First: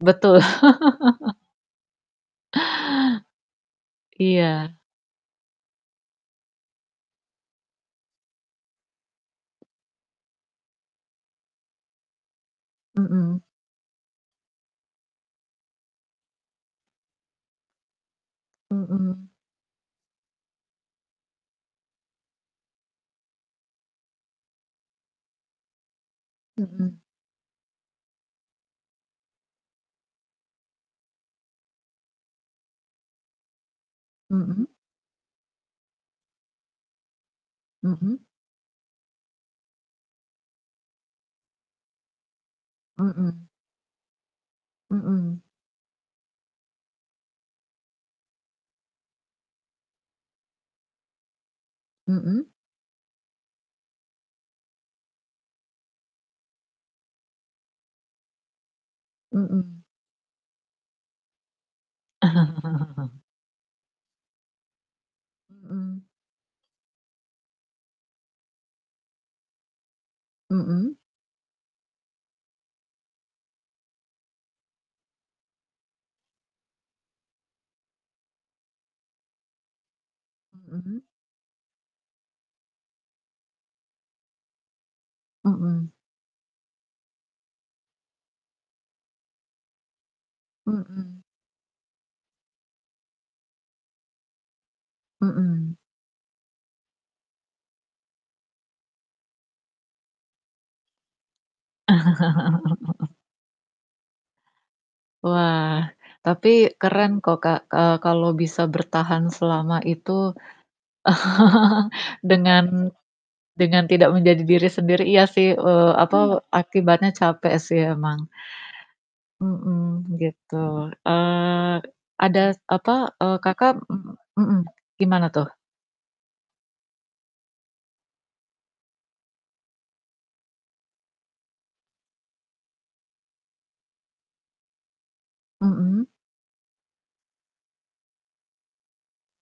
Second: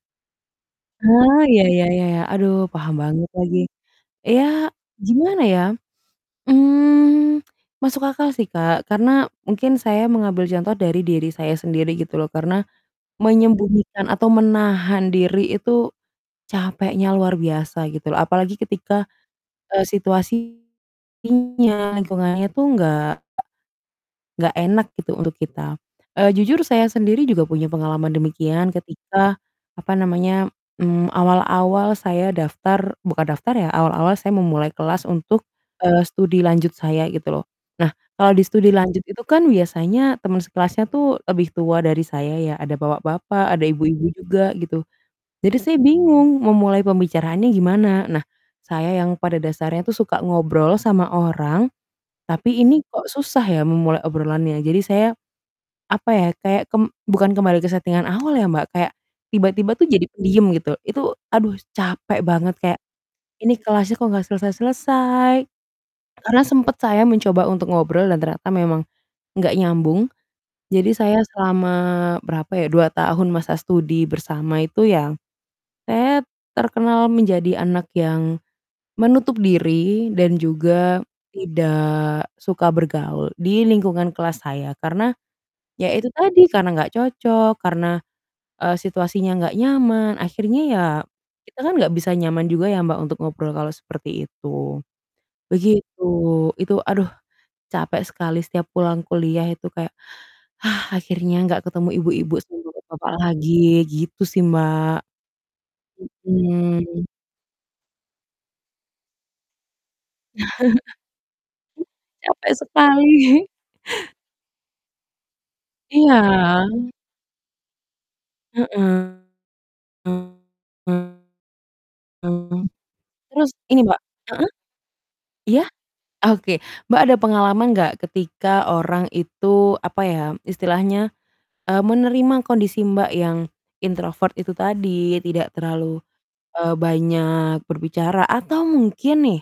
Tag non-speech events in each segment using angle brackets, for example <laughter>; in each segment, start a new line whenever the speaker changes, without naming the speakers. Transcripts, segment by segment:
Betul. <laughs>
Oh, ya ya ya ya. Aduh, paham banget lagi. Ya,
Iya.
gimana ya? Mmm, masuk akal sih, Kak. Karena mungkin saya mengambil contoh dari diri saya sendiri, gitu loh. Karena
Mhm.
menyembunyikan atau menahan diri itu capeknya luar biasa, gitu loh. Apalagi ketika,
Mhm.
eee, situasinya lingkungannya itu enggak enggak enak gitu untuk kita. Eee, jujur saya
Mhm.
sendiri juga punya pengalaman demikian. Ketika, apa namanya? Mmm, awal-awal saya daftar bukan daftar ya. Awal-awal saya
Mhm.
memulai kelas untuk, eee, studi lanjut saya, gitu loh. Nah,
Mhm.
kalau di studi lanjut itu kan biasanya teman sekelasnya tuh lebih tua dari saya ya. Ada
Mhm.
bapak-bapak, ada ibu-ibu juga, gitu.
Mhm.
Jadi, saya bingung memulai pembicaraannya gimana? Nah, saya yang pada dasarnya tuh suka ngobrol sama orang,
Mhm.
tapi ini kok susah ya memulai obrolannya. Jadi, saya, apa ya? Kayak kem bukan kembali ke settingan awal ya, Mbak. Kayak, tiba-tiba
Mhm.
tuh jadi pendiam, gitu. Itu aduh capek banget kayak,
<chuckles>
ini kelasnya kok nggak selesai-selesai.
Mhm.
Karena sempat saya mencoba untuk ngobrol dan ternyata memang nggak nyambung. Jadi,
Mhm.
saya selama berapa ya, 2 tahun masa studi bersama itu ya saya terkenal menjadi anak yang menutup diri dan juga,
Mhm.
tidak suka bergaul di lingkungan kelas saya. Karena ya
Mhm.
itu tadi, karena nggak cocok, karena, eee, situasinya nggak nyaman. Akhirnya ya,
Mhm.
kita kan nggak bisa nyaman juga ya, Mbak, untuk ngobrol kalau seperti itu.
Mhm.
Begitu. Itu aduh, capek sekali setiap pulang kuliah itu kayak, <exhales> akhirnya nggak ketemu ibu-ibu sama bapak-bapak
<laughs>
lagi, gitu sih, Mbak.
Wah. Tapi
Mhm.
keren kok, Kak, eee, kalau bisa bertahan selama itu <laughs>
<chuckles> E capek
dengan
sekali.
dengan tidak menjadi diri sendiri, iya sih, eee,
Iya.
apa? Akibatnya capek sih emang.
Heeh.
Mhm, gitu.
Mhm.
Eee, ada, apa eee,
Terus
Kakak,
ini, Mbak
mmm,
heeh?
mhm, gimana tuh?
Iya? Oke. Mbak, ada pengalaman nggak ketika orang itu, apa ya? Istilahnya, eee, menerima kondisi, Mbak, yang, introvert itu tadi. Tidak terlalu,
Mhm?
eee, banyak berbicara. Atau mungkin nih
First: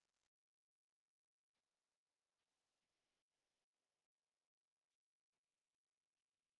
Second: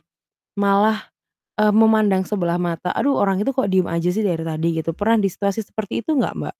malah, eee, memandang sebelah mata, "Aduh, orang itu kok diem aja sih dari tadi." Gitu. Pernah di situasi seperti itu nggak, Mbak?